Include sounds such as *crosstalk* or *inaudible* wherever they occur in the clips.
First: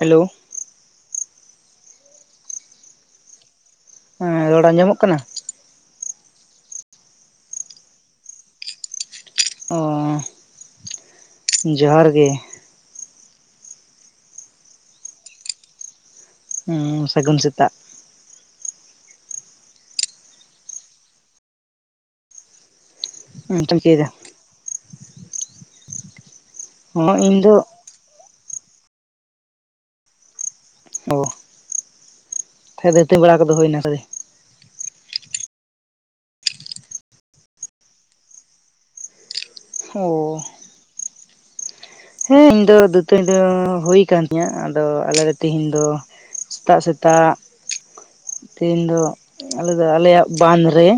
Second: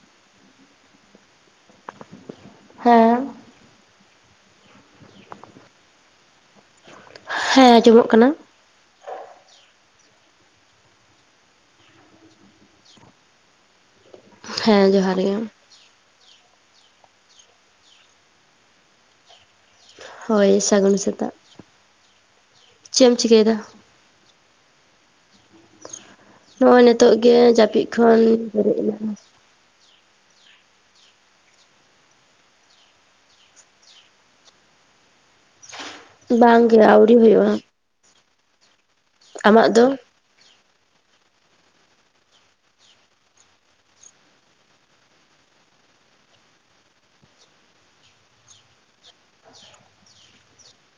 Hello. ᱦᱮᱸ᱾ ᱦᱮᱸ ᱨᱚᱲ ᱟᱸᱡᱚᱢᱚᱜ ᱠᱟᱱᱟ? ᱦᱮᱸ ᱟᱸᱡᱚᱢᱚᱜ ᱠᱟᱱᱟ᱾ ᱚ᱾ ᱡᱚᱦᱟᱨ ᱜᱮ᱾ ᱦᱮᱸ ᱡᱚᱦᱟᱨ ᱜᱮᱢ᱾ ᱦᱩᱸ ᱥᱟᱹᱜᱩᱱ ᱥᱮᱛᱟᱜ᱾ ᱦᱳᱭ ᱥᱟᱜᱩᱱ ᱥᱛᱟᱜ᱾ ᱪᱮᱫ-ᱮᱢ ᱪᱮᱫ ᱪᱤᱠᱟᱹᱭᱫᱟ? ᱮᱢ ᱪᱤᱠᱟᱹᱭᱮᱫᱟ ᱱᱚᱜ-ᱚᱭ ᱱᱤᱛᱚᱜ ᱦᱚᱸ ᱜᱮ ᱤᱧ ᱫᱚ ᱡᱟᱹᱯᱤᱫ ᱠᱷᱚᱱ ᱵᱮᱨᱮᱫ ᱤᱱᱟᱹᱧ᱾ ᱚ᱾ ᱛᱟᱦᱮ ᱫᱟᱹᱛᱤ ᱵᱮᱲᱟ ᱠᱚᱫᱚ ᱦᱩᱭᱱᱟ ᱥᱮ ᱟᱣᱨᱤ? ᱵᱟᱝ ᱜᱮᱮ ᱟᱹᱣᱨᱤ ᱦᱩᱭᱩᱜᱼᱟ᱾ ᱟᱢᱟᱜ ᱫᱚ? ᱚ ᱦᱮᱸ ᱤᱧ ᱫᱚ ᱫᱩᱛᱟᱹᱱᱤ ᱫᱚ ᱦᱩᱭ ᱟᱠᱟᱱ ᱛᱤᱧᱟᱹ ᱟᱫᱚ ᱟᱞᱮ ᱛᱮᱦᱤᱧ ᱫᱚ ᱥᱮᱛᱟᱜ ᱥᱮᱛᱟᱜ ᱛᱤᱦᱤᱧ ᱫᱚ ᱟᱞᱮ ᱫᱚ ᱟᱞᱮᱭᱟᱜ ᱵᱟᱸᱫᱷ ᱨᱮ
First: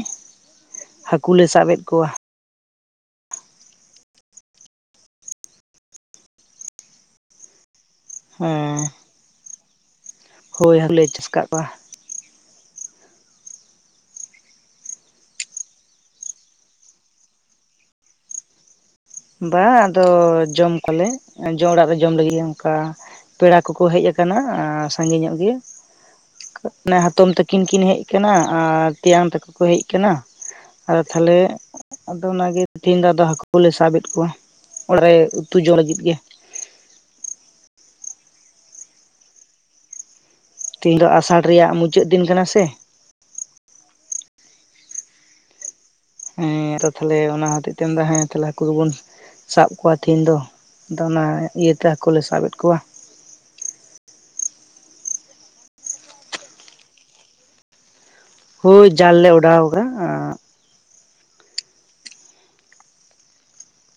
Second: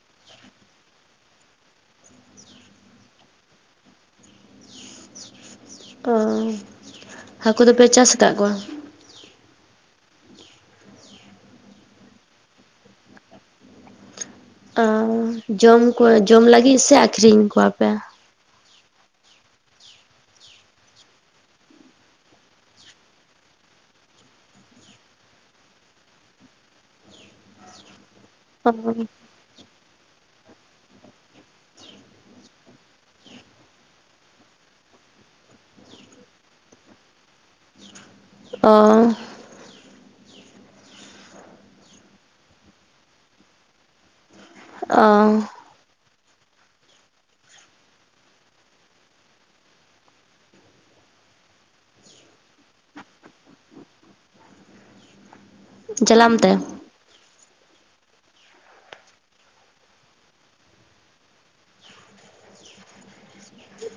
ᱦᱟᱹᱠᱩᱞᱮ ᱥᱟᱵ-ᱮᱫ ᱠᱚᱣᱟ᱾ ᱚ᱾ ᱦᱟᱹᱠᱩ ᱫᱚᱯᱮ ᱪᱟᱥ ᱟᱠᱟᱫ ᱠᱚᱣᱟ ᱦᱮᱸ᱾ ᱦᱳᱭ ᱦᱟᱠᱩ ᱞᱮ ᱪᱟᱥ ᱟᱠᱟᱫ ᱠᱚᱣᱟ᱾ ᱚ ᱡᱚᱢ ᱠᱚᱣᱟ ᱡᱚᱢ ᱞᱟᱹᱜᱤᱫ ᱥᱮ ᱟᱠᱷᱨᱤᱧ ᱠᱚᱣᱟᱯᱮ? ᱵᱟᱝ ᱟᱫᱚ ᱡᱚᱢ ᱠᱚᱣᱟᱞᱮ᱾ ᱡᱚᱢ ᱚᱲᱟᱜ ᱨᱮ ᱡᱚᱢ ᱞᱟᱹᱜᱤᱫ ᱜᱮ ᱚᱱᱠᱟ ᱯᱮᱲᱟ ᱠᱚᱠᱚ ᱦᱮᱡ ᱟᱠᱟᱱᱟ ᱟ ᱥᱟᱸᱜᱮ ᱧᱚᱜ ᱜᱮ᱾ ᱢᱟᱱᱮ ᱦᱟᱛᱚᱢ ᱛᱟᱹᱠᱤᱱ ᱠᱤᱱ ᱦᱮᱡ ᱠᱟᱱᱟ ᱟᱨ ᱛᱮᱭᱟᱝ ᱛᱟᱠᱚ ᱠᱚᱠᱚ ᱠᱚ ᱦᱮᱡ ᱠᱟᱱᱟ᱾ ᱟᱫᱚ ᱛᱟᱦᱚᱞᱮ ᱟᱫᱚ ᱚᱱᱟᱜᱮ ᱛᱮᱦᱤᱧ ᱫᱚ ᱟᱫᱚ ᱦᱟᱹᱠᱩ ᱠᱚᱞᱮ ᱥᱟᱵ-ᱮᱫ ᱠᱚᱣᱟ᱾ ᱚᱲᱟᱜ ᱨᱮ ᱩᱛᱩ ᱡᱚ ᱞᱟᱹᱜᱤᱫ ᱜᱮ᱾ ᱚ᱾ ᱛᱮᱦᱤᱧ ᱫᱚ ᱟᱥᱟᱲ ᱨᱮᱭᱟᱜ ᱢᱩᱪᱟᱹᱫ ᱫᱤᱱ ᱠᱟᱱᱟ ᱥᱮ? ᱚ᱾ ᱦᱮᱸ ᱟᱫᱚ ᱛᱟᱦᱞᱮ ᱚᱱᱟ ᱦᱚᱛᱮᱡ ᱛᱮ ᱢᱮᱱᱫᱟᱭ ᱦᱮᱸ ᱛᱟᱞᱦᱮ ᱦᱟᱠᱩ ᱜᱮᱵᱚᱱ ᱥᱟᱵ ᱠᱚᱣᱟ ᱛᱤᱦᱤᱧ ᱫᱚ ᱟᱫᱚ ᱚᱱᱟ ᱤᱭᱟᱹᱛᱮ ᱦᱟᱹᱠᱩ ᱞᱮ ᱥᱟᱵ ᱮᱫᱽ ᱠᱚᱣᱟ᱾ ᱡᱟᱞᱟᱢ ᱛᱮ᱾ ᱦᱳᱭ ᱡᱟᱞ ᱞᱮ ᱚᱰᱟᱣ ᱠᱟᱫᱟ᱾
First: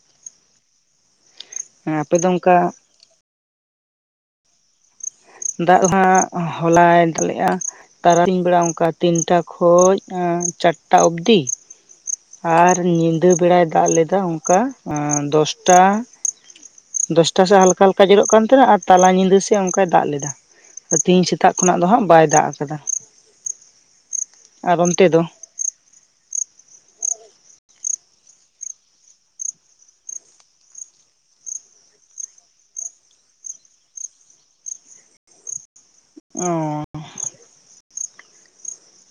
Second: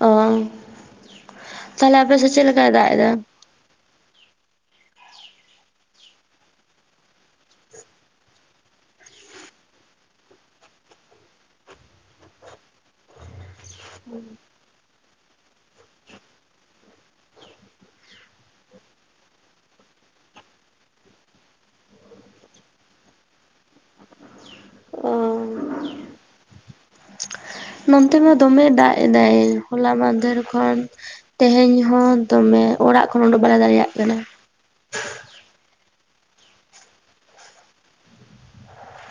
ᱚ ᱛᱟᱦᱞᱮ ᱟᱯᱮ ᱫᱚ ᱥᱮᱫ ᱪᱮᱫ ᱚᱱᱠᱟ ᱞᱮᱠᱟᱭ ᱫᱟᱜ ᱮᱫᱟ? ᱫᱟᱜ ᱫᱚ ᱦᱟᱸᱜ ᱦᱚᱞᱟᱭ ᱫᱟᱜ ᱞᱮᱜᱼᱟ᱾ ᱛᱟᱨᱟᱥᱤᱧ ᱵᱮᱲᱟ ᱚᱱᱠᱟ ᱛᱤᱱᱴᱟ ᱠᱷᱚᱱ ᱪᱟᱨᱴᱟ ᱚᱵᱫᱤ᱾ ᱟᱨ ᱧᱤᱫᱟᱹ ᱵᱮᱲᱟᱭ ᱫᱟᱜ ᱞᱮᱫᱟ ᱚᱱᱠᱟ ᱮᱸ ᱫᱚᱥᱴᱟ ᱫᱚᱥᱴᱟ ᱥᱮᱫ ᱦᱟᱞᱠᱟ ᱦᱟᱞᱠᱟ ᱡᱚᱨᱚᱜ ᱠᱟᱱ ᱛᱟᱦᱮᱱᱟ ᱟᱨ ᱛᱟᱞᱟ ᱧᱤᱫᱟᱹ ᱥᱮᱫ ᱚᱱᱠᱟᱭ ᱫᱟᱜ ᱞᱮᱫᱟ᱾ ᱛᱮᱦᱤᱧ ᱥᱮᱛᱟᱜ ᱠᱷᱚᱱᱟᱜ ᱫᱚ ᱦᱟᱸᱜ ᱵᱟᱭ ᱫᱟᱜ ᱠᱟᱫᱟ᱾ ᱟᱨ ᱚᱱᱛᱮ ᱚ ᱫᱚ? ᱱᱚᱱᱛᱮ ᱢᱟ ᱫᱚᱢᱮ ᱫᱟᱜ ᱮᱫᱟᱭ ᱦᱚᱞᱟ ᱢᱟᱷᱫᱷᱮᱨ ᱠᱷᱚᱱ᱾ ᱛᱮᱦᱮᱧ ᱦᱚᱸ ᱫᱚᱢᱮ ᱚᱲᱟᱜ ᱠᱷᱚᱱ ᱚᱰᱳᱠ ᱵᱟᱞᱮ ᱫᱟᱲᱮᱭᱟᱜ ᱠᱟᱱᱟ᱾ ᱚᱸ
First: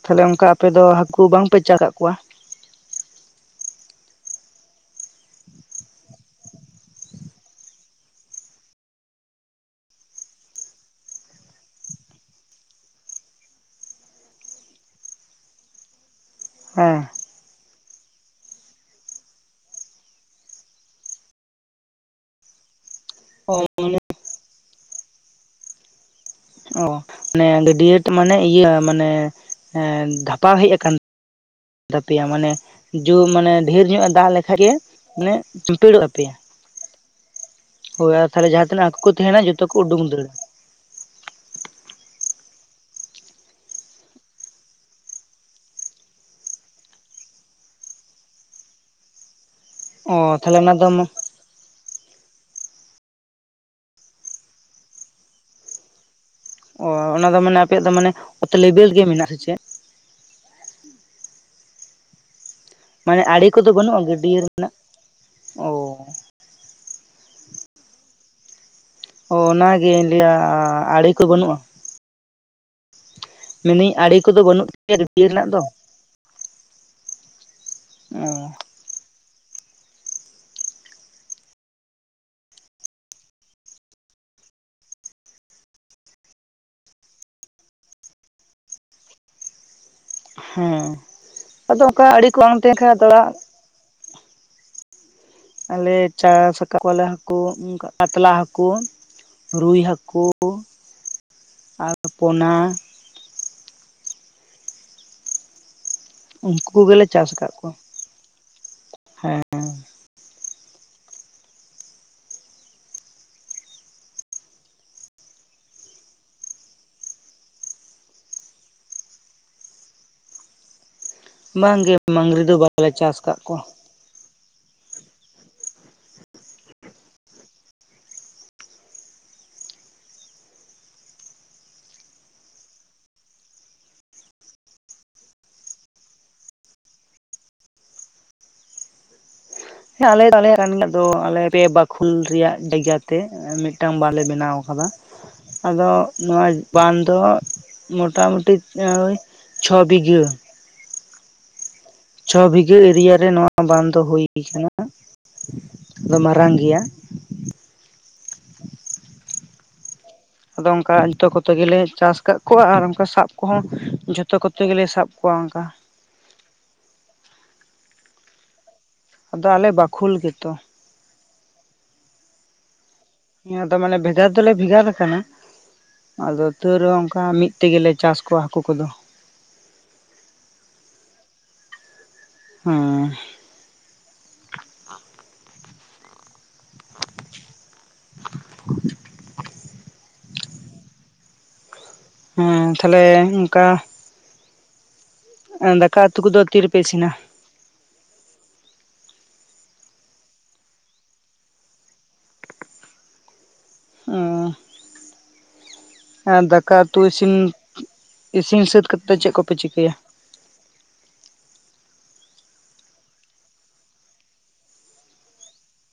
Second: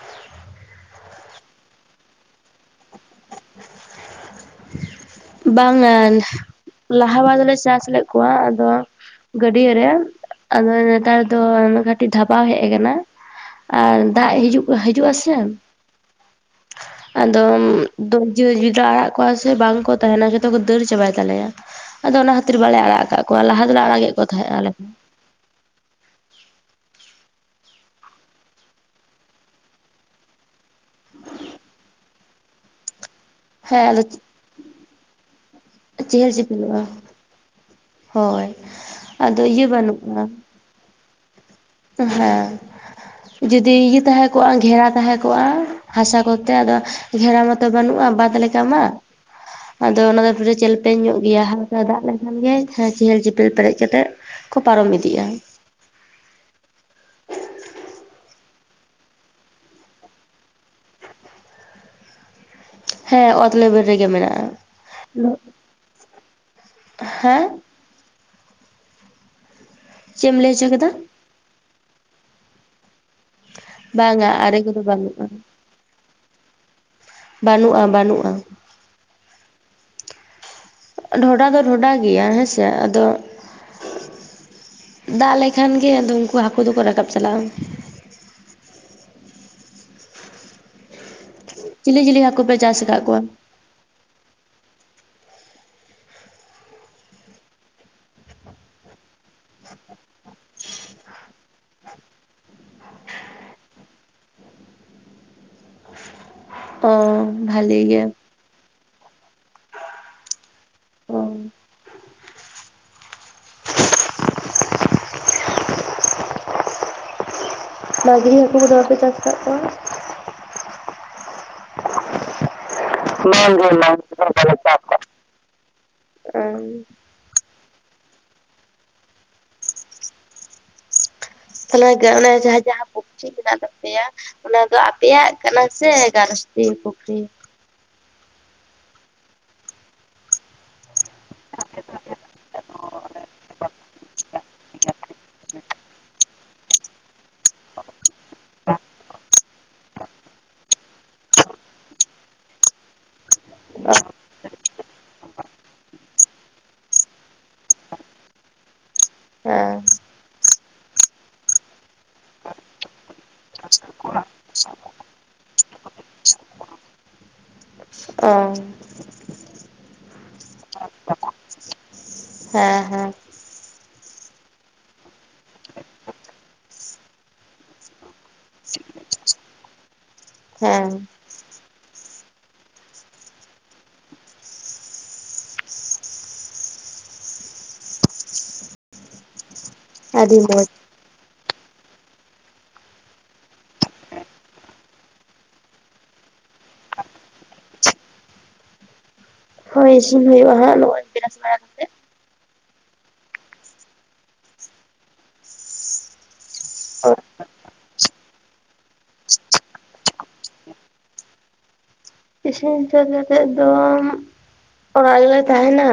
ᱛᱟᱦᱞᱮ ᱚᱱᱠᱟ ᱟᱯᱮ ᱫᱚ ᱦᱟᱹᱠᱩ ᱵᱟᱝᱯᱮ ᱪᱟ ᱠᱟᱜ ᱠᱚᱣᱟ? ᱵᱟᱝᱼᱟ᱾ ᱞᱟᱦᱟ ᱵᱟᱨ ᱫᱚᱞᱮ ᱪᱟᱥ ᱞᱮᱫ ᱠᱚᱣᱟ ᱟᱫᱚ ᱜᱟᱹᱰᱭᱟᱹ ᱨᱮ᱾ ᱟᱫᱚ ᱱᱮᱛᱟᱨ ᱫᱚ ᱠᱟᱹᱴᱤᱡ ᱫᱷᱟᱯᱟᱣ ᱦᱮᱜ ᱠᱟᱱᱟ ᱾ ᱟᱨ ᱫᱟᱜ ᱦᱤᱡᱩᱜ ᱦᱤᱡᱩᱜ ᱟᱥᱮ ᱦᱮᱸ ᱟᱫᱚᱢ ᱡᱩᱫᱤ ᱞᱮ ᱟᱲᱟᱜ ᱠᱚᱣᱟ ᱥᱮ ᱵᱟᱝ ᱠᱚ ᱛᱟᱦᱮᱱᱟ ᱡᱚᱛᱚ ᱠᱚ ᱫᱟᱹᱲ ᱪᱟᱵᱟᱭ ᱛᱟᱞᱮᱭᱟ, ᱟᱫᱚ ᱚᱱᱟ ᱠᱷᱟᱹᱛᱤᱨ ᱵᱟᱞᱮ ᱟᱲᱟᱜ ᱠᱟᱜ ᱠᱚᱣᱟ ᱞᱟᱦᱟ ᱫᱚᱞᱮ ᱟᱲᱟᱜᱮᱜ ᱠᱚ ᱛᱟᱦᱮᱸᱜ ᱟᱞᱮ᱾ ᱦᱚᱸ᱾ ᱚ ᱢᱟᱱᱮ ᱜᱟᱹᱰᱭᱟᱹ ᱢᱟᱱᱮ ᱤᱭᱟᱹ ᱢᱟᱱᱮ ᱫᱷᱟᱯᱟᱣ ᱦᱮᱡ ᱠᱟᱱ ᱛᱟᱯᱮᱭᱟ ᱢᱟᱱᱮ ᱡᱩ ᱢᱟᱱᱮ ᱦᱮᱸ ᱰᱷᱮᱨ ᱟᱫᱚ ᱧᱚᱜ ᱮ ᱫᱟᱜ ᱞᱮᱠᱷᱟᱡ ᱜᱮ ᱢᱟᱱᱮ ᱪᱩᱯᱮᱲᱚᱜ ᱛᱟᱯᱮᱭᱟ᱾ ᱞᱩᱜᱼᱟ, ᱟᱨ ᱛᱟᱦᱚᱞᱮ ᱦᱳᱭ ᱡᱟᱦᱟᱸ ᱛᱤᱱᱟᱹᱜ ᱦᱟᱹᱠᱩ ᱠᱚ ᱟᱫᱚ ᱛᱟᱦᱮᱱᱟ ᱡᱚᱛᱚ ᱤᱭᱟᱹ ᱠᱚ ᱩᱰᱩᱝ ᱵᱟᱹᱱᱩᱜᱼᱟ ᱫᱟᱹᱲᱟ ᱦᱮᱸ ᱡᱩᱫᱤ ᱤᱭᱟᱹ ᱛᱟᱦᱮᱸ ᱠᱚᱜᱼᱟ ᱜᱷᱮᱨᱟ ᱛᱟᱦᱮᱸ ᱠᱚᱜᱼᱟ ᱦᱟᱥᱟ ᱠᱚᱛᱮ ᱟᱫᱚ ᱜᱷᱮᱨᱟ ᱢᱟᱛᱚ ᱵᱟᱹᱱᱩᱜᱼᱟ ᱵᱟᱸᱫ ᱞᱮᱠᱟ ᱢᱟ ᱟᱫᱚ ᱚ ᱚᱱᱟ ᱫᱚ ᱛᱟᱦᱚᱞᱮ ᱯᱩᱨᱟᱹ ᱚᱱᱟ ᱫᱚ ᱪᱮᱞᱯᱮᱧ ᱧᱚᱜ ᱜᱮᱭᱟ ᱦᱟᱞᱠᱟ ᱫᱟᱜ ᱞᱮᱠᱷᱟᱱ ᱜᱮᱭ ᱦᱮᱸ ᱪᱮᱦᱮᱞ ᱪᱮᱯᱮᱞ ᱯᱮᱨᱮᱡ ᱠᱟᱛᱮᱜ ᱠᱚ ᱯᱟᱨᱚᱢ ᱤᱫᱤᱜᱼᱟ᱾ ᱚ ᱚᱱᱟ ᱫᱚ ᱢᱟᱱᱮ ᱟᱯᱮᱭᱟᱜ ᱫᱚ ᱢᱟᱱᱮ ᱚᱛ ᱞᱮᱵᱮᱞ ᱜᱮ ᱢᱮᱱᱟᱜᱼᱟ ᱥᱮ ᱪᱮᱫ? ᱢᱟᱱᱮ ᱦᱮᱸ ᱟᱲᱮ ᱚᱛ ᱠᱚᱫᱚ ᱞᱮᱵᱮᱞ ᱵᱟᱹᱱᱩᱜᱼᱟ ᱨᱮᱜᱮ ᱜᱟᱹᱰᱭᱟᱹ ᱨᱮᱱᱟᱜ ᱚ ᱢᱮᱱᱟᱜᱼᱟ᱾ ᱦᱮᱸ ᱚ ᱚᱱᱟᱜᱮᱧ ᱪᱮᱫ ᱞᱟᱹᱭᱟ ᱮᱢ ᱞᱟᱹᱭ ᱦᱚᱪᱚ ᱠᱮᱫᱟ ᱟᱲᱮ ᱠᱚ ᱵᱟᱹᱱᱩᱜᱼᱟ? ᱢᱮᱱᱫᱟᱹᱧ ᱟᱲᱮ ᱵᱟᱝᱟ ᱠᱚᱫᱚ ᱟᱨᱮ ᱵᱟᱹᱱᱩᱜ ᱛᱟᱞᱮᱭᱟ ᱵᱟᱹᱱᱩᱜᱼᱟ ᱜᱟᱹᱰᱭᱟᱹ ᱨᱮᱱᱟᱜ ᱫᱚ? ᱵᱟᱹᱱᱩᱜᱼᱟ ᱚ ᱵᱟᱹᱱᱩᱜᱼᱟ᱾ ᱰᱷᱚᱰᱟ ᱫᱚ ᱰᱷᱚᱰᱟ ᱜᱮᱭᱟ ᱦᱮᱸ ᱥᱮ ᱟᱫᱚ ᱫᱟᱜ ᱞᱮᱠᱷᱟᱱ ᱜᱮ ᱟᱫᱚ ᱩᱱᱠᱩ ᱦᱟᱹᱠᱩ ᱫᱚᱠᱚ ᱨᱟᱠᱟᱵ ᱪᱟᱞᱟᱜᱼᱟ᱾ ᱦᱮᱸ᱾ ᱟᱫᱚ ᱪᱤᱞᱤ ᱚᱱᱠᱟ ᱪᱤᱞᱤ ᱟᱲᱮ ᱠᱚ ᱦᱟᱹᱠᱩ ᱯᱮ ᱵᱟᱝ ᱛᱟᱦᱮᱸᱱ ᱪᱟᱥ ᱠᱷᱟᱡ ᱟᱠᱟᱫ ᱟᱫᱚ ᱠᱚᱣᱟ ᱫᱟᱹᱲᱟ᱾ ᱟᱞᱮ ᱪᱟᱥ ᱟᱠᱟᱫ ᱠᱚᱣᱟᱞᱮ ᱦᱟᱠᱩ, ᱯᱟᱛᱞᱟ ᱦᱟᱠᱩ᱾ ᱨᱩᱭ ᱦᱟᱠᱩ ᱟᱨ ᱯᱚᱱᱟ᱾ ᱩᱱᱠᱩ ᱚ ᱜᱮᱞᱮ ᱪᱟᱥ ᱠᱟᱜ ᱠᱚᱣᱟ᱾ ᱵᱷᱟᱞᱤ ᱜᱮ ᱦᱮᱸ ᱚ ᱢᱟᱹᱜᱨᱤ ᱦᱟᱠᱩ ᱠᱚᱫᱚ ᱵᱟᱯᱮ ᱪᱟᱥ ᱠᱟᱜ ᱠᱚᱣᱟ? ᱵᱟᱝᱜᱮ, ᱢᱟᱝᱜᱽᱨᱤ ᱫᱚ ᱵᱟᱞᱮ ᱪᱟᱥ ᱠᱟᱜ ᱵᱟᱝ ᱠᱚᱣᱟ᱾ ᱜᱮ ᱵᱟᱝ ᱵᱟᱞᱮ ᱪᱟᱥ ᱠᱟᱜ ᱠᱚᱣᱟ ᱾ ᱦᱩᱸ ᱛᱟᱦᱞᱮ ᱚᱱᱮ ᱡᱟᱦᱟᱸ ᱡᱟᱦᱟᱸ ᱯᱩᱠᱷᱨᱤ ᱢᱮᱱᱟᱜ ᱠᱟᱜ ᱛᱟᱯᱮᱭᱟ ᱚᱱᱟ ᱫᱚ ᱟᱯᱮᱭᱟᱜ ᱠᱟᱱᱟ ᱥᱮ ᱜᱷᱟᱨᱚᱥᱛᱤ ᱯᱩᱠᱷᱨᱤ? ᱦᱮᱸ ᱟᱞᱮ ᱫᱚ ᱟᱞᱮᱭᱟᱜ ᱠᱟᱱ ᱜᱮᱭᱟ ᱟᱫᱚ ᱟᱞᱮ ᱯᱮ ᱵᱟᱠᱷᱳᱞ ᱨᱮᱭᱟᱜ ᱡᱟᱭᱜᱟ ᱛᱮ᱾ ᱢᱤᱜᱴᱟᱝ ᱵᱟᱞᱮ ᱵᱮᱱᱟᱣ ᱠᱟᱫᱟ᱾ ᱟᱫᱚ ᱱᱚᱣᱟ ᱵᱟᱸᱫ ᱫᱚ ᱢᱚᱴᱟᱢᱩᱴᱤ ᱳᱭ ᱪᱷᱚ ᱵᱤᱜᱷᱟᱹ᱾ ᱪᱷᱚ ᱵᱤᱜᱷᱟᱹ ᱮᱨᱤᱭᱟ ᱨᱮ ᱱᱚᱣᱟ ᱵᱟᱸᱫ ᱫᱚ ᱦᱩᱭ ᱠᱟᱱᱟ᱾ ᱫᱚ ᱢᱟᱨᱟᱝ ᱜᱮᱭᱟ᱾ ᱦᱮᱸ᱾ ᱟᱫᱚ ᱚᱱᱠᱟ ᱡᱷᱚᱛᱚ ᱠᱚᱛᱮ ᱜᱮᱞᱮ ᱪᱟᱥ ᱠᱟᱜ ᱠᱚᱣᱟ ᱟᱨ ᱚᱱᱠᱟ ᱥᱟᱵ ᱠᱚᱦᱚᱸ ᱡᱷᱚᱛᱚ ᱠᱚᱛᱮ ᱜᱮᱞᱮ ᱥᱟᱵ ᱠᱚᱣᱟ ᱚᱱᱠᱟ᱾ ᱚ᱾ ᱟᱫᱚ ᱟᱞᱮ ᱵᱟᱠᱷᱳᱞ ᱜᱮᱛᱚ᱾ ᱦᱮᱸ ᱦᱮᱸ᱾ ᱟᱫᱚ ᱢᱟᱱᱮ ᱵᱷᱮᱜᱟᱨ ᱫᱚᱞᱮ ᱵᱷᱮᱜᱟᱨ ᱟᱠᱟᱱᱟ᱾ ᱟᱫᱚ ᱛᱟᱹᱣ ᱨᱮᱦᱚᱸ ᱚᱱᱠᱟ ᱢᱤᱜ ᱛᱮᱜᱮᱞᱮ ᱪᱟᱥ ᱠᱚᱣᱟ ᱦᱟᱠᱳ ᱠᱚᱫᱚ᱾ ᱦᱮᱸ᱾ ᱦᱩᱸ᱾ ᱟᱰᱤ ᱢᱚᱡ᱾ ᱦᱮᱸ ᱛᱟᱦᱞᱮ ᱚᱱᱠᱟ᱾ ᱮᱸ ᱫᱟᱠᱟ ᱩᱛᱩ ᱠᱚᱫᱚ ᱛᱤᱨᱮᱯᱮ ᱤᱥᱤᱱᱟ᱾ ᱦᱳᱭ ᱤᱥᱤᱱ ᱦᱩᱭᱩᱜ-ᱟ ᱦᱟᱸᱜ ᱱᱚ-ᱚᱭ ᱵᱮᱨᱟᱥ ᱵᱟᱲᱟ ᱠᱟᱛᱮᱜ᱾ ᱩᱸ᱾ ᱮᱸ ᱫᱟᱠᱟ ᱩᱛᱩ ᱤᱥᱤᱱ ᱤᱥᱤᱱ ᱥᱟᱹᱛ ᱠᱟᱛᱮ ᱪᱮᱜ ᱠᱚᱯᱮ ᱪᱤᱠᱟᱹᱭᱟ᱾ ᱤᱥᱤᱱ ᱥᱟᱹᱛ ᱠᱟᱛᱮᱫ ᱫᱚ᱾ ᱚᱲᱟᱜ ᱜᱮᱞᱮ ᱛᱟᱦᱮᱱᱟ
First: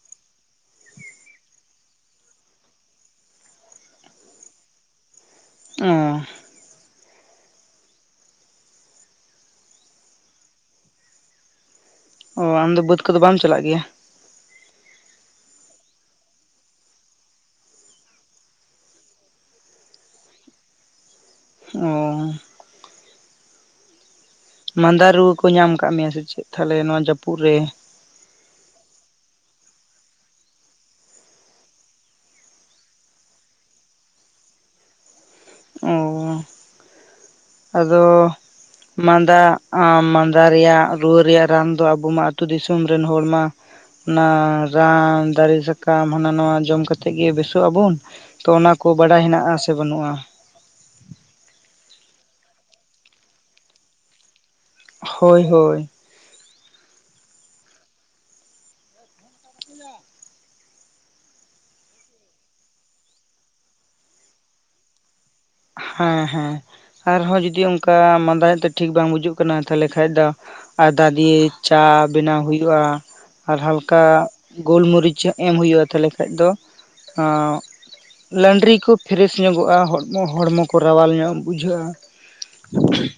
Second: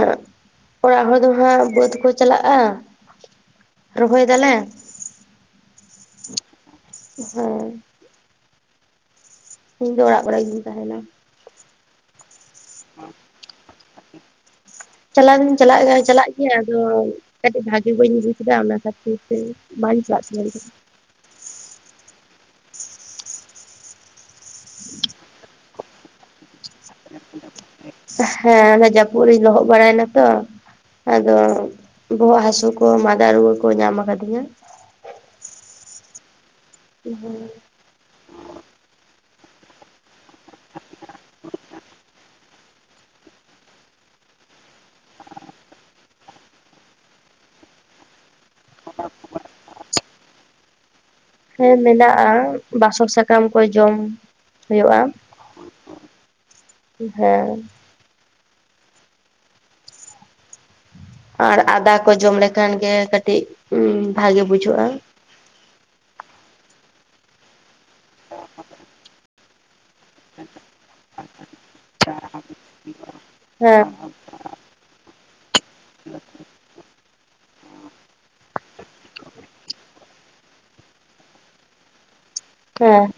ᱚᱲᱟᱜ ᱦᱚᱲ ᱫᱚ ᱦᱟᱸᱜ ᱵᱟᱹᱫᱽ ᱠᱚ ᱪᱟᱞᱟᱜ-ᱟ᱾ ᱨᱚᱦᱚᱭ ᱫᱟᱞᱮ᱾ ᱚ ᱦᱟᱹᱭ᱾ ᱤᱧ ᱫᱚ ᱚᱲᱟᱜ ᱠᱚᱨᱮ ᱜᱤᱧ ᱛᱟᱦᱮᱱᱟ᱾ ᱚ ᱟᱢᱫᱚ ᱵᱟᱹᱫᱽ ᱠᱚᱫᱚ ᱵᱟᱢ ᱪᱟᱞᱟᱜ ᱜᱮᱭᱟ᱾ ᱪᱟᱞᱟᱣ ᱫᱚᱧ ᱪᱟᱞᱟᱜ ᱪᱟᱞᱟᱜ ᱜᱮᱭᱟ ᱟᱫᱚ ᱠᱟᱴᱤᱡ ᱵᱷᱟᱜᱤ ᱵᱟᱹᱧ ᱵᱩᱡᱽ ᱮᱫᱟ ᱚᱱᱟ ᱠᱷᱟᱛᱤᱨ ᱛᱮ᱾ ᱵᱟᱧ ᱪᱟᱞᱟᱜ ᱥᱟᱱᱟᱧ ᱠᱟᱱᱟ᱾ ᱚ᱾ ᱢᱟᱫᱟ ᱨᱩᱣᱟᱹ ᱠᱚ ᱧᱟᱢ ᱠᱟᱜ ᱢᱮᱭᱟ ᱥᱮ ᱪᱮᱜ ᱛᱟᱦᱞᱮ ᱱᱚᱣᱟ ᱡᱟᱯᱩᱜ ᱨᱮ᱾ ᱦᱮᱸ ᱱᱚᱣᱟ ᱡᱟᱯᱩᱜ ᱨᱤᱧ ᱞᱚᱦᱚᱜ ᱵᱟᱲᱟᱭ ᱱᱟᱛᱚ᱾ ᱟᱫᱚ ᱵᱚᱦᱚᱜ ᱦᱟᱥᱩ ᱠᱚ ᱢᱟᱫᱟ ᱨᱩᱣᱟᱹ ᱠᱚ ᱧᱟᱢ ᱟᱠᱟᱫᱤᱧᱟ᱾ ᱚᱻ᱾ *unintelligible* ᱟᱫᱚ᱾ ᱢᱟᱫᱟᱜ ᱟᱢ ᱢᱟᱫᱟ ᱨᱮᱭᱟᱜ ᱨᱩᱣᱟᱹ ᱨᱮᱭᱟᱜ ᱨᱟᱱ ᱫᱚ ᱟᱵᱚ ᱢᱟ ᱟᱛᱩ ᱫᱤᱥᱚᱢ ᱨᱮᱱ ᱦᱚᱲ ᱢᱟ᱾ ᱚᱱᱟ ᱨᱟᱱ ᱫᱟᱨᱤ ᱥᱟᱠᱟᱢ ᱦᱟᱱᱟ ᱱᱚᱣᱟ ᱡᱚᱢ ᱠᱟᱛᱮᱜ ᱜᱮ ᱵᱮᱥᱚᱜ ᱟᱵᱚᱱ᱾ ᱛᱚ ᱚᱱᱟ ᱠᱚ ᱵᱟᱰᱟᱭ ᱦᱮᱱᱟᱜ-ᱟ ᱥᱮ ᱵᱟᱱᱩᱜ-ᱟ᱾ ᱦᱮᱸ ᱢᱮᱱᱟᱜ-ᱟ ᱵᱟᱥᱚᱠ ᱥᱟᱠᱟᱢ ᱠᱚ ᱡᱚᱢ ᱦᱳᱭᱳᱜ-ᱟ᱾ ᱦᱳᱭ ᱦᱳᱭ ᱦᱮᱸ᱾ *unintelligible* ᱟᱨ ᱟᱫᱟ ᱠᱚ ᱡᱚᱢ ᱞᱮᱠᱷᱟᱱ ᱜᱮ ᱠᱟᱴᱤᱜ ᱵᱷᱟᱜᱮ ᱵᱩᱡᱷᱟᱹᱜ-ᱟ᱾ ᱦᱮᱸ ᱦᱮᱸ ᱟᱨᱦᱚᱸ ᱡᱩᱫᱤ ᱚᱱᱠᱟ ᱢᱟᱸᱫᱟ ᱧᱚᱜ ᱛᱮ ᱴᱷᱤᱠ ᱵᱟᱝ ᱵᱩᱡᱩᱜ᱾ ᱠᱟᱱᱟ ᱛᱟᱦᱚᱞᱮ ᱠᱷᱟᱡ ᱫᱚ ᱟᱫᱟ ᱫᱤᱭᱟᱹᱭ᱾ ᱪᱟ ᱵᱮᱱᱟᱣ ᱦᱩᱭᱩᱜ-ᱟ ᱟᱨ ᱦᱮᱸ ᱦᱟᱞᱠᱟ ᱜᱳᱞᱢᱚᱨᱤᱪᱟᱜ᱾ ᱮᱢ ᱦᱩᱭᱩᱜ-ᱟ ᱛᱟᱞᱦᱮ ᱠᱷᱟᱡ ᱫᱚ ᱟ ᱞᱟᱱᱰᱨᱤ ᱠᱚ ᱯᱷᱮᱨᱮᱥ ᱧᱚᱜᱚᱜ-ᱟ᱾ ᱦᱚ ᱦᱚᱲᱢᱚ ᱠᱚ ᱨᱟᱣᱟᱞ ᱧᱚᱜ ᱵᱩᱡᱷᱟᱹᱜ-ᱟ᱾ ᱦᱮᱸ᱾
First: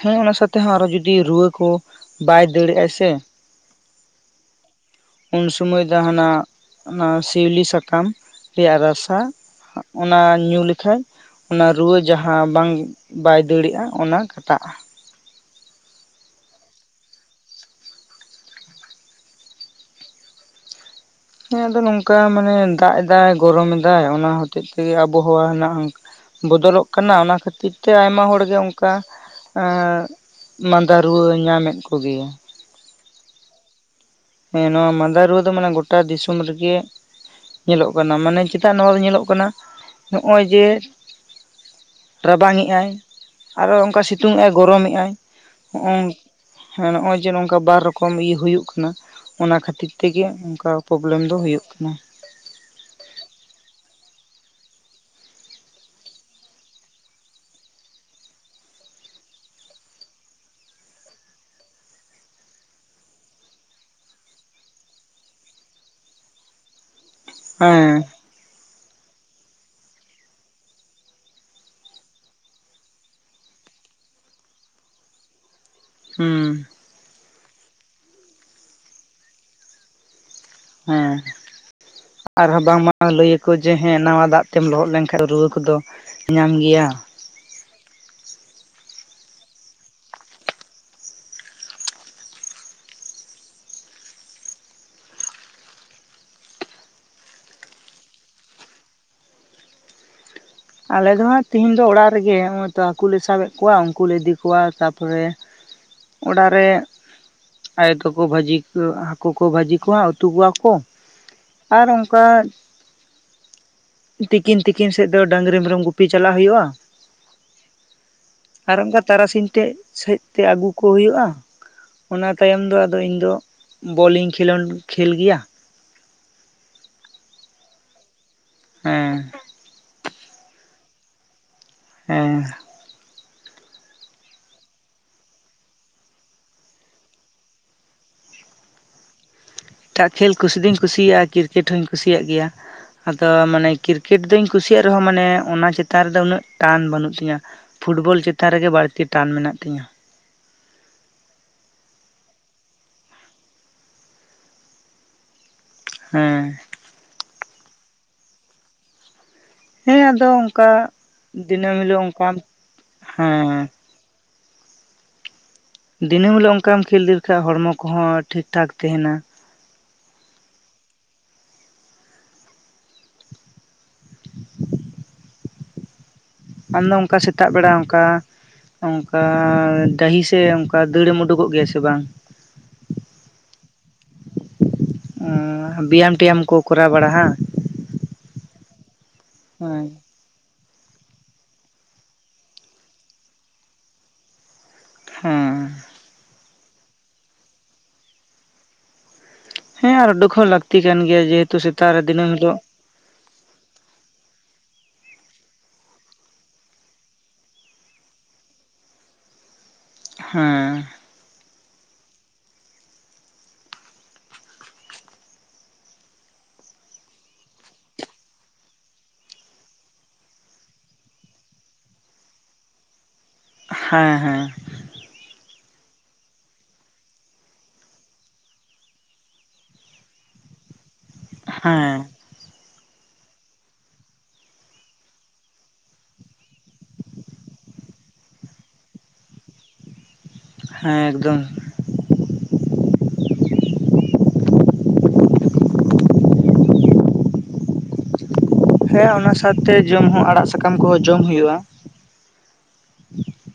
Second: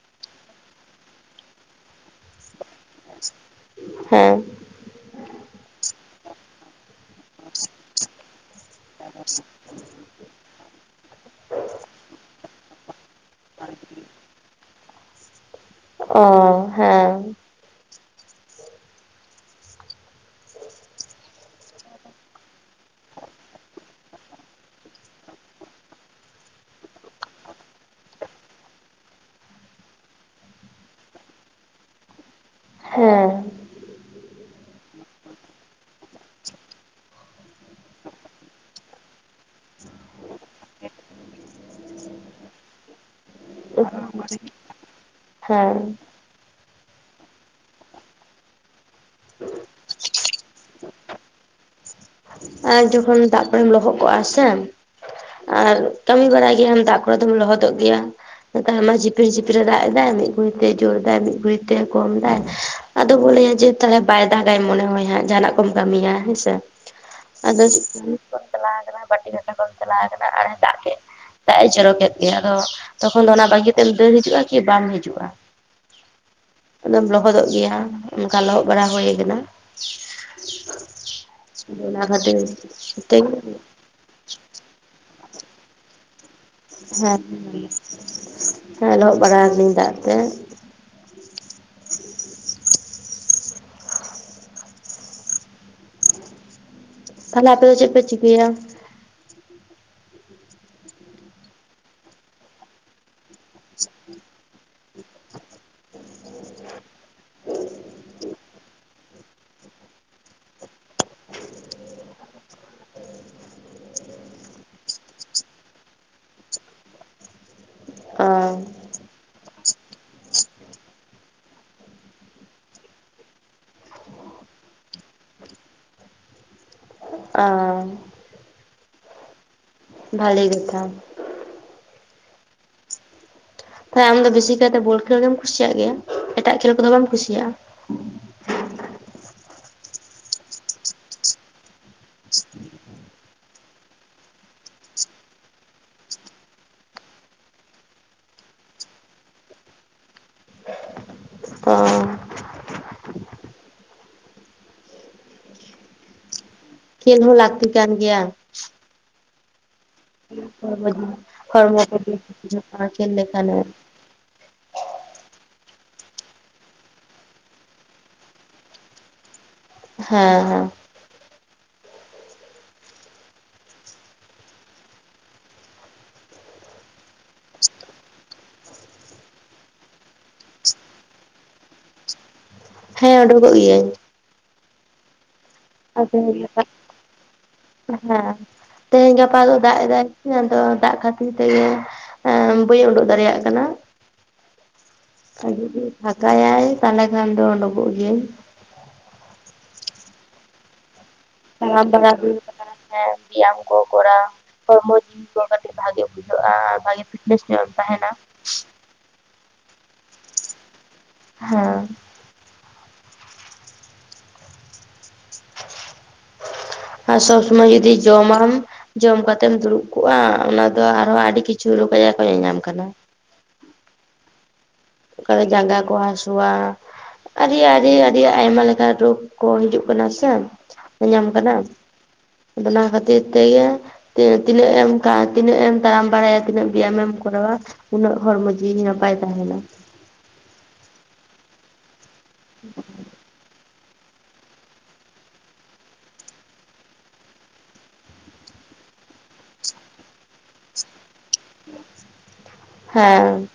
ᱦᱮᱸ ᱚᱱᱟ ᱥᱟᱛᱮ ᱦᱚᱸ ᱟᱨᱚ ᱡᱩᱫᱤ ᱨᱩᱣᱟᱹ ᱠᱚ ᱵᱟᱭ ᱫᱟᱹᱲᱭᱮᱫ-ᱟᱭ ᱥᱮ ᱦᱮᱸ᱾ ᱩᱱᱥᱚᱢᱚᱭ ᱡᱟᱦᱟᱱᱟᱜ ᱚᱱᱟ ᱥᱤᱣᱞᱤ ᱥᱟᱠᱟᱢ ᱨᱮᱭᱟᱜ ᱨᱟᱥᱟ ᱚᱱᱟ ᱚᱱᱟ ᱧᱩ ᱞᱮᱠᱷᱟᱡ ᱚᱱᱟ ᱨᱩᱣᱟᱹ ᱡᱟᱦᱟᱸ ᱵᱟᱝ ᱵᱟᱭ ᱫᱟᱹᱲᱟᱜ-ᱟ ᱚᱱᱟ ᱠᱟᱴᱟᱜ-ᱟ᱾ ᱚ ᱦᱮᱸ᱾ ᱦᱮᱸ ᱟᱫᱚ ᱱᱚᱝᱠᱟ ᱢᱟᱱᱮ ᱫᱟᱜ ᱮᱫᱟᱭ, ᱜᱚᱨᱚᱢᱮᱫᱟᱭ ᱚᱱᱟ ᱦᱚᱛᱮᱡ ᱛᱮᱜᱮ ᱟᱵᱚᱦᱟᱣᱟ ᱦᱮᱱᱟᱜ-ᱟ ᱚᱝᱠᱟ᱾ ᱵᱚᱫᱚᱞᱚᱜ ᱠᱟᱱᱟ ᱚᱱᱟ ᱠᱷᱟᱹᱛᱤᱨ ᱛᱮ ᱟᱭᱢᱟ ᱦᱚᱲᱜᱮ ᱚᱱᱠᱟ ᱮᱸ ᱢᱟᱸᱫᱟ ᱨᱩᱣᱟᱹ ᱧᱟᱢᱮᱫ ᱠᱚ ᱜᱮᱭᱟ᱾ ᱦᱮᱸ᱾ ᱦᱮᱸ ᱱᱚᱣᱟ ᱢᱟᱸᱫᱟ ᱨᱩᱣᱟᱹ ᱫᱚ ᱢᱟᱱᱮ ᱜᱚᱴᱟ ᱫᱤᱥᱚᱢ ᱨᱮᱜᱮ ᱧᱮᱞᱚᱜ ᱠᱟᱱᱟ ᱢᱟᱱᱮ ᱪᱮᱫᱟᱜ ᱱᱚᱣᱟ ᱫᱚ ᱧᱮᱞᱚᱜ ᱠᱟᱱᱟ᱾ ᱱᱚᱜ-ᱚᱭ ᱡᱮ ᱨᱟᱵᱟᱝᱮ-ᱟᱭ ᱟᱨᱚ ᱚᱱᱠᱟ ᱥᱤᱛᱩᱝᱮᱼᱟᱭ, ᱜᱚᱨᱚᱢᱮᱼᱟᱭ ᱦᱮᱸ ᱦᱚ-ᱚᱝ ᱦᱮᱸ ᱱᱚᱜ-ᱚᱭ ᱡᱮ ᱱᱚᱝᱠᱟ ᱵᱟᱨ ᱨᱚᱠᱚᱢ ᱤᱭᱟᱹ ᱦᱩᱭᱩᱜ ᱠᱟᱱᱟ᱾ ᱚᱱᱟ ᱠᱷᱟᱹᱛᱤᱨ ᱛᱮᱜᱮ ᱚᱱᱠᱟ ᱯᱨᱚᱵᱞᱮᱢ ᱫᱚ ᱦᱩᱭᱩᱜ ᱠᱟᱱᱟ᱾ ᱟᱨ ᱡᱚᱠᱷᱚᱱ ᱫᱟᱜ ᱠᱚᱨᱮᱢ ᱞᱚᱦᱚᱫ ᱠᱚᱜ-ᱟ ᱥᱮ᱾ ᱟᱨ ᱠᱟᱹᱢᱤ ᱵᱟᱲᱟᱭ ᱜᱮᱭᱟᱢ ᱫᱟᱜ ᱠᱚᱨᱮ ᱫᱚᱢ ᱞᱚᱦᱚᱫᱚᱜ ᱜᱮᱭᱟ᱾ ᱱᱮᱛᱟᱨ ᱢᱟ ᱡᱷᱤᱯᱤᱨ ᱡᱷᱤᱯᱤᱨ ᱮ ᱫᱟᱜ ᱮᱫᱟᱭ᱾ ᱢᱤᱫ ᱜᱷᱲᱤᱡ ᱛᱮᱭ ᱡᱳᱨ ᱫᱟᱭ, ᱢᱤᱫ ᱜᱷᱲᱤᱡ ᱛᱮ ᱠᱚᱢ ᱫᱟᱭ᱾ ᱟᱫᱚ ᱠᱚ ᱞᱟᱹᱭᱟ ᱡᱮ ᱛᱟᱞᱦᱮ ᱵᱟᱭ ᱫᱟᱜᱟᱭ ᱢᱚᱱᱮ ᱦᱚᱭ ᱦᱟᱸᱜ ᱡᱟᱦᱟᱱᱟᱜ ᱠᱚᱢ ᱠᱟᱹᱢᱤᱭᱟ ᱦᱮᱸᱥᱮ᱾ ᱟᱫᱚ ᱪᱮᱫ ᱦᱮᱸ ᱠᱟᱹᱢᱤ ᱠᱚᱢ ᱪᱟᱞᱟᱣ ᱠᱟᱱᱟ, ᱵᱟᱴᱤ ᱜᱷᱟᱥᱟᱣ ᱠᱚᱢ ᱪᱟᱞᱟᱣ ᱠᱟᱱᱟ ᱟᱨᱮ ᱫᱟᱜ ᱠᱮᱫ᱾ ᱫᱟᱜ ᱮ ᱪᱚᱨᱚ ᱠᱮᱫ ᱜᱮ ᱟᱫᱚ ᱛᱚᱠᱷᱚᱱ ᱫᱚ ᱚᱱᱟ ᱵᱟᱹᱜᱤ ᱠᱟᱛᱮᱢ ᱫᱟᱹᱲ ᱦᱤᱡᱩᱜ-ᱟ ᱠᱤ ᱵᱟᱢ ᱦᱤᱡᱩᱜ-ᱟ᱾ ᱦᱩᱸ᱾ ᱟᱫᱚᱢ ᱞᱚᱦᱚᱫᱚᱜ ᱜᱮᱭᱟᱢ ᱚᱱᱠᱟ ᱞᱚᱦᱚᱫ ᱵᱟᱲᱟ ᱦᱩᱭ ᱠᱟᱱᱟ᱾ ᱦᱮᱸ᱾ ᱚᱱᱟ ᱠᱷᱟᱹᱛᱤᱨ ᱟᱨᱦᱚᱸ ᱵᱟᱝᱢᱟ ᱛᱮ ᱞᱟᱹᱭᱟᱠᱚ ᱡᱮ ᱡᱮ ᱦᱮᱸ ᱱᱟᱣᱟ ᱫᱟᱜ ᱛᱮᱢ ᱞᱚᱦᱚᱫ ᱞᱮᱱᱠᱷᱟᱱ ᱫᱚ ᱨᱩᱣᱟᱹ ᱠᱚᱫᱚ ᱧᱟᱢ ᱜᱮᱭᱟ ᱦᱮᱸ *unintelligible* ᱦᱮᱸ ᱞᱚᱦᱚᱜ ᱵᱟᱲᱟᱣ ᱟᱠᱟᱤᱧ ᱫᱟᱜ ᱛᱮ᱾ ᱛᱟᱦᱚᱞᱮ ᱟᱯᱮ ᱫᱚ ᱪᱮᱫ ᱯᱮ ᱪᱤᱠᱟᱹᱭᱟ? ᱟᱞᱮ ᱫᱚ ᱦᱟᱸᱜ ᱛᱤᱦᱤᱧ ᱫᱚ ᱚᱲᱟᱜ ᱨᱮᱜᱮ ᱦᱚᱸ-ᱚᱭᱵᱛᱚ ᱦᱟᱹᱠᱩ ᱞᱮ ᱥᱟᱵᱮᱫ ᱠᱚᱣᱟ ᱩᱱᱠᱩ ᱞᱮ ᱤᱫᱤ ᱠᱚᱣᱟ ᱛᱟᱯ ᱯᱚᱨᱮ ᱚᱲᱟᱜ ᱨᱮ ᱟᱭᱳᱚᱛᱟᱠᱚ ᱵᱷᱟᱹᱡᱤ ᱠᱚ ᱦᱟᱹᱠᱩ ᱠᱚ ᱵᱷᱟᱹᱡᱤ ᱠᱚᱣᱟ, ᱩᱛᱩ ᱠᱚᱣᱟ ᱠᱚ ᱟᱨ ᱚᱱᱠᱟ ᱛᱤᱠᱤᱱ ᱛᱤᱠᱤᱱ ᱥᱮᱫ ᱫᱚ ᱰᱟᱝᱨᱤ ᱢᱮᱨᱚᱢ ᱜᱩᱯᱤ ᱪᱟᱞᱟᱜ ᱦᱩᱭᱩᱜᱼᱟ᱾ ᱚ ᱟᱨ ᱚᱱᱠᱟ ᱛᱟᱨᱟᱥᱤᱧ ᱛᱮ ᱥᱮᱫ ᱛᱮ ᱟᱹᱜᱩ ᱠᱚ ᱦᱩᱭᱩᱜ-ᱟ᱾ ᱚᱱᱟ ᱛᱟᱭᱚᱢ ᱫᱚ ᱟᱫᱚ ᱤᱧ ᱫᱚ ᱵᱚᱞᱤᱧ ᱠᱷᱮᱞᱳᱱ ᱠᱷᱮᱞ ᱜᱮᱭᱟ᱾ ᱚ᱾ ᱦᱮᱸ᱾ ᱵᱷᱟᱞᱮ ᱠᱟᱛᱷᱟ᱾ ᱦᱮᱸ᱾ ᱛᱟᱦᱚᱞᱮ ᱟᱢ ᱫᱚ ᱵᱮᱥᱤᱠᱟᱭᱛᱮ ᱵᱚᱞ ᱠᱷᱮᱞ ᱜᱮᱢ ᱠᱩᱥᱤᱭᱟᱜ ᱜᱮᱭᱟ, ᱮᱴᱟᱜ ᱠᱷᱮᱞ ᱠᱚᱫᱚ ᱵᱟᱢ ᱠᱩᱥᱤᱭᱟᱜ-ᱟ᱾ ᱮᱴᱟᱜ ᱠᱷᱮᱞ ᱠᱩᱥᱤ ᱫᱩᱧ ᱠᱩᱥᱤᱭᱟᱜ-ᱟ, ᱠᱨᱤᱠᱮᱴ ᱦᱚᱧ ᱠᱩᱥᱤᱭᱟᱜ ᱜᱮᱭᱟ᱾ ᱟᱫ ᱛᱚ ᱢᱟᱱᱮ ᱠᱨᱤᱠᱮᱴ ᱫᱚᱧ ᱠᱩᱥᱤᱭᱟᱜ ᱨᱮᱦᱚᱸ ᱢᱟᱱᱮ ᱚᱱᱟ ᱪᱮᱛᱟᱱ ᱨᱮᱫᱚ ᱩᱱᱟᱹᱜ ᱴᱟᱱ ᱵᱟᱹᱱᱩᱜ ᱛᱤᱧᱟᱹ᱾ ᱯᱷᱩᱴᱵᱚᱞ ᱪᱮᱛᱟᱱ ᱨᱮᱜᱮ ᱵᱟᱹᱲᱛᱤ ᱴᱟᱱ ᱢᱮᱱᱟᱜ ᱛᱤᱧᱟᱹ᱾ ᱚᱻ ᱦᱮᱸ᱾ ᱠᱷᱮᱹᱞ ᱦᱚᱸ ᱞᱟᱹᱠᱛᱤ ᱠᱟᱱ ᱜᱮᱭᱟ᱾ ᱦᱮᱸ ᱟᱫᱚ ᱚᱝᱠᱟ, ᱫᱤᱱᱟᱹᱢ ᱦᱚᱲᱢᱚ ᱠᱚ ᱦᱤᱞᱳᱜ ᱵᱮᱥ ᱚᱝᱠᱟ ᱵᱩᱡᱷᱟᱹᱜᱼᱟ ᱠᱷᱮᱞ ᱞᱮᱠᱷᱟᱱᱮ ᱦᱮᱸ᱾ ᱫᱤᱱᱟᱹᱢ ᱦᱤᱞᱳᱜ ᱚᱝᱠᱟᱢ ᱠᱷᱮᱹᱞ ᱤᱫᱤ ᱞᱮᱠᱷᱟᱡ ᱦᱚᱲᱢᱚ ᱠᱚᱦᱚᱸ ᱴᱷᱤᱠ ᱴᱷᱟᱠ ᱛᱮᱦᱮᱱᱟ᱾ ᱦᱮᱸ ᱦᱮᱸ᱾ ᱟᱢᱫᱚ ᱚᱱᱠᱟ ᱥᱮᱛᱟᱜ ᱵᱮᱲᱟ ᱚᱝᱠᱟ ᱚᱱᱠᱟ ᱰᱟᱹᱦᱤ ᱥᱮ ᱚᱱᱠᱟ ᱫᱟᱹᱲᱮᱢ ᱩᱰᱩᱠᱚᱜ ᱜᱮᱭᱟ ᱥᱮ ᱵᱟᱝ? ᱦᱮᱸ ᱩᱰᱩᱠᱚᱜ ᱜᱤᱭᱟᱹᱧ᱾ ᱩᱸᱻ *unintelligible* ᱦᱮᱸ, ᱛᱮᱦᱮᱧ ᱜᱟᱯᱟ ᱫᱚ ᱫᱟᱜ ᱦᱮᱸ ᱮᱫᱟᱭ᱾ ᱟᱫᱚ ᱫᱟᱜ ᱠᱷᱟᱹᱛᱤᱨ ᱛᱮ ᱮᱸᱻ ᱵᱟᱹᱧ ᱩᱰᱩᱠ ᱫᱟᱲᱮᱭᱟᱜ ᱠᱟᱱᱟ᱾ ᱟᱨ ᱦᱮᱸ ᱡᱩᱫᱤ ᱯᱷᱟᱠᱟᱭᱟᱭ ᱛᱟᱦᱞᱮ ᱠᱷᱟᱱ ᱫᱚ ᱩᱰᱩᱠᱚᱜ ᱜᱤᱭᱟᱹᱧ᱾ ᱦᱮᱸ ᱟᱨ ᱩᱰᱩᱠ ᱦᱚᱸ ᱞᱟᱹᱠᱛᱤ ᱠᱟᱱ ᱜᱮᱭᱟ ᱡᱮ ᱦᱮᱸ ᱟᱨ ᱫᱟᱬᱟᱱ ᱦᱩᱭᱩᱜ ᱛᱟᱸᱦᱮᱱᱟ ᱥᱮ ᱵᱮᱭᱟᱢ ᱠᱚ ᱠᱚᱨᱟᱣ᱾ ᱦᱚᱲᱢᱚ ᱡᱤᱣᱤ ᱠᱚ ᱠᱟᱹᱴᱤᱡ ᱵᱷᱟᱜᱮ ᱵᱩᱡᱷᱟᱹᱜ-ᱟ, ᱵᱷᱟᱜᱮ ᱯᱷᱤᱴᱱᱮᱥ ᱧᱚᱜ ᱮᱢ ᱛᱟᱸᱦᱮᱱᱟ᱾ ᱦᱮᱸ᱾ ᱦᱮᱸ᱾ ᱟᱨ ᱥᱚᱵᱽ ᱥᱚᱢᱚᱭ ᱡᱩᱫᱤ ᱡᱚᱢᱟᱢ ᱡᱚᱢ ᱠᱟᱛᱮᱢ ᱫᱩᱲᱩᱵ ᱠᱚᱜ-ᱟ ᱚᱱᱟ ᱫᱚ ᱟᱨᱦᱚᱸ ᱟᱹᱰᱤ ᱠᱤᱪᱷᱩ ᱨᱳᱜᱽ ᱟᱡᱟᱨ ᱠᱚ ᱧᱟᱧᱟᱢ ᱠᱟᱱᱟ᱾ ᱦᱮᱸ ᱦᱮᱸ᱾ ᱚᱠᱟᱨᱮ ᱡᱟᱸᱜᱟ ᱠᱚ ᱦᱟᱥᱩᱣᱟ᱾ ᱟᱹᱰᱤ ᱟᱹᱰᱤ ᱟᱹᱰᱤ ᱟᱭᱢᱟ ᱞᱮᱠᱟᱱ ᱨᱳᱜᱽ ᱠᱚ ᱦᱤᱡᱩᱜ ᱠᱟᱱᱟ ᱥᱮ, ᱧᱟᱧᱟᱢ ᱠᱟᱱᱟ᱾ ᱦᱮᱸ ᱚᱱᱟ ᱠᱷᱟᱹᱛᱤᱨ ᱛᱮᱜᱮ ᱛᱤ ᱛᱤᱱᱟᱹᱜ ᱮᱢ ᱛᱟ ᱛᱤᱱᱟᱹᱜ ᱮᱢ ᱛᱟᱲᱟᱢ ᱵᱟᱲᱟᱭᱟ ᱛᱤᱱᱟᱹᱜ ᱵᱮᱭᱟᱢᱮᱢ ᱠᱚᱨᱟᱣᱟ ᱩᱱᱟᱹᱜ ᱦᱚᱲᱢᱚ ᱡᱤᱣᱤ ᱱᱟᱯᱟᱭ ᱛᱟᱸᱦᱮᱱᱟ᱾ ᱦᱮᱸ ᱮᱠᱫᱚᱢ᱾ *inaudible* ᱦᱮᱸ ᱚᱱᱟ ᱥᱟᱶᱛᱮ ᱡᱚᱢ ᱦᱚᱸ ᱟᱲᱟᱜ ᱥᱟᱠᱟᱢ ᱠᱚᱦᱚᱸ ᱡᱚᱢ ᱦᱩᱭᱩᱜ-ᱟ᱾ ᱦᱮᱸ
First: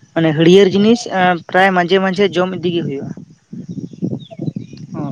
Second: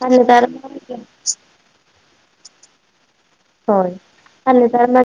ᱟᱨ ᱢᱟᱱᱮ ᱱᱮᱛᱟᱨ ᱦᱟᱹᱲᱭᱟᱹᱨ ᱡᱤᱱᱤᱥ ᱯᱨᱟᱭ ᱢᱟᱡᱷᱮ ᱢᱟᱡᱷᱮ ᱡᱚᱢ ᱤᱫᱤᱜᱮ ᱦᱩᱭᱩᱜ-ᱟ᱾ ᱦᱳᱭ, ᱟᱨ ᱱᱮᱛᱟᱨ ᱢᱟ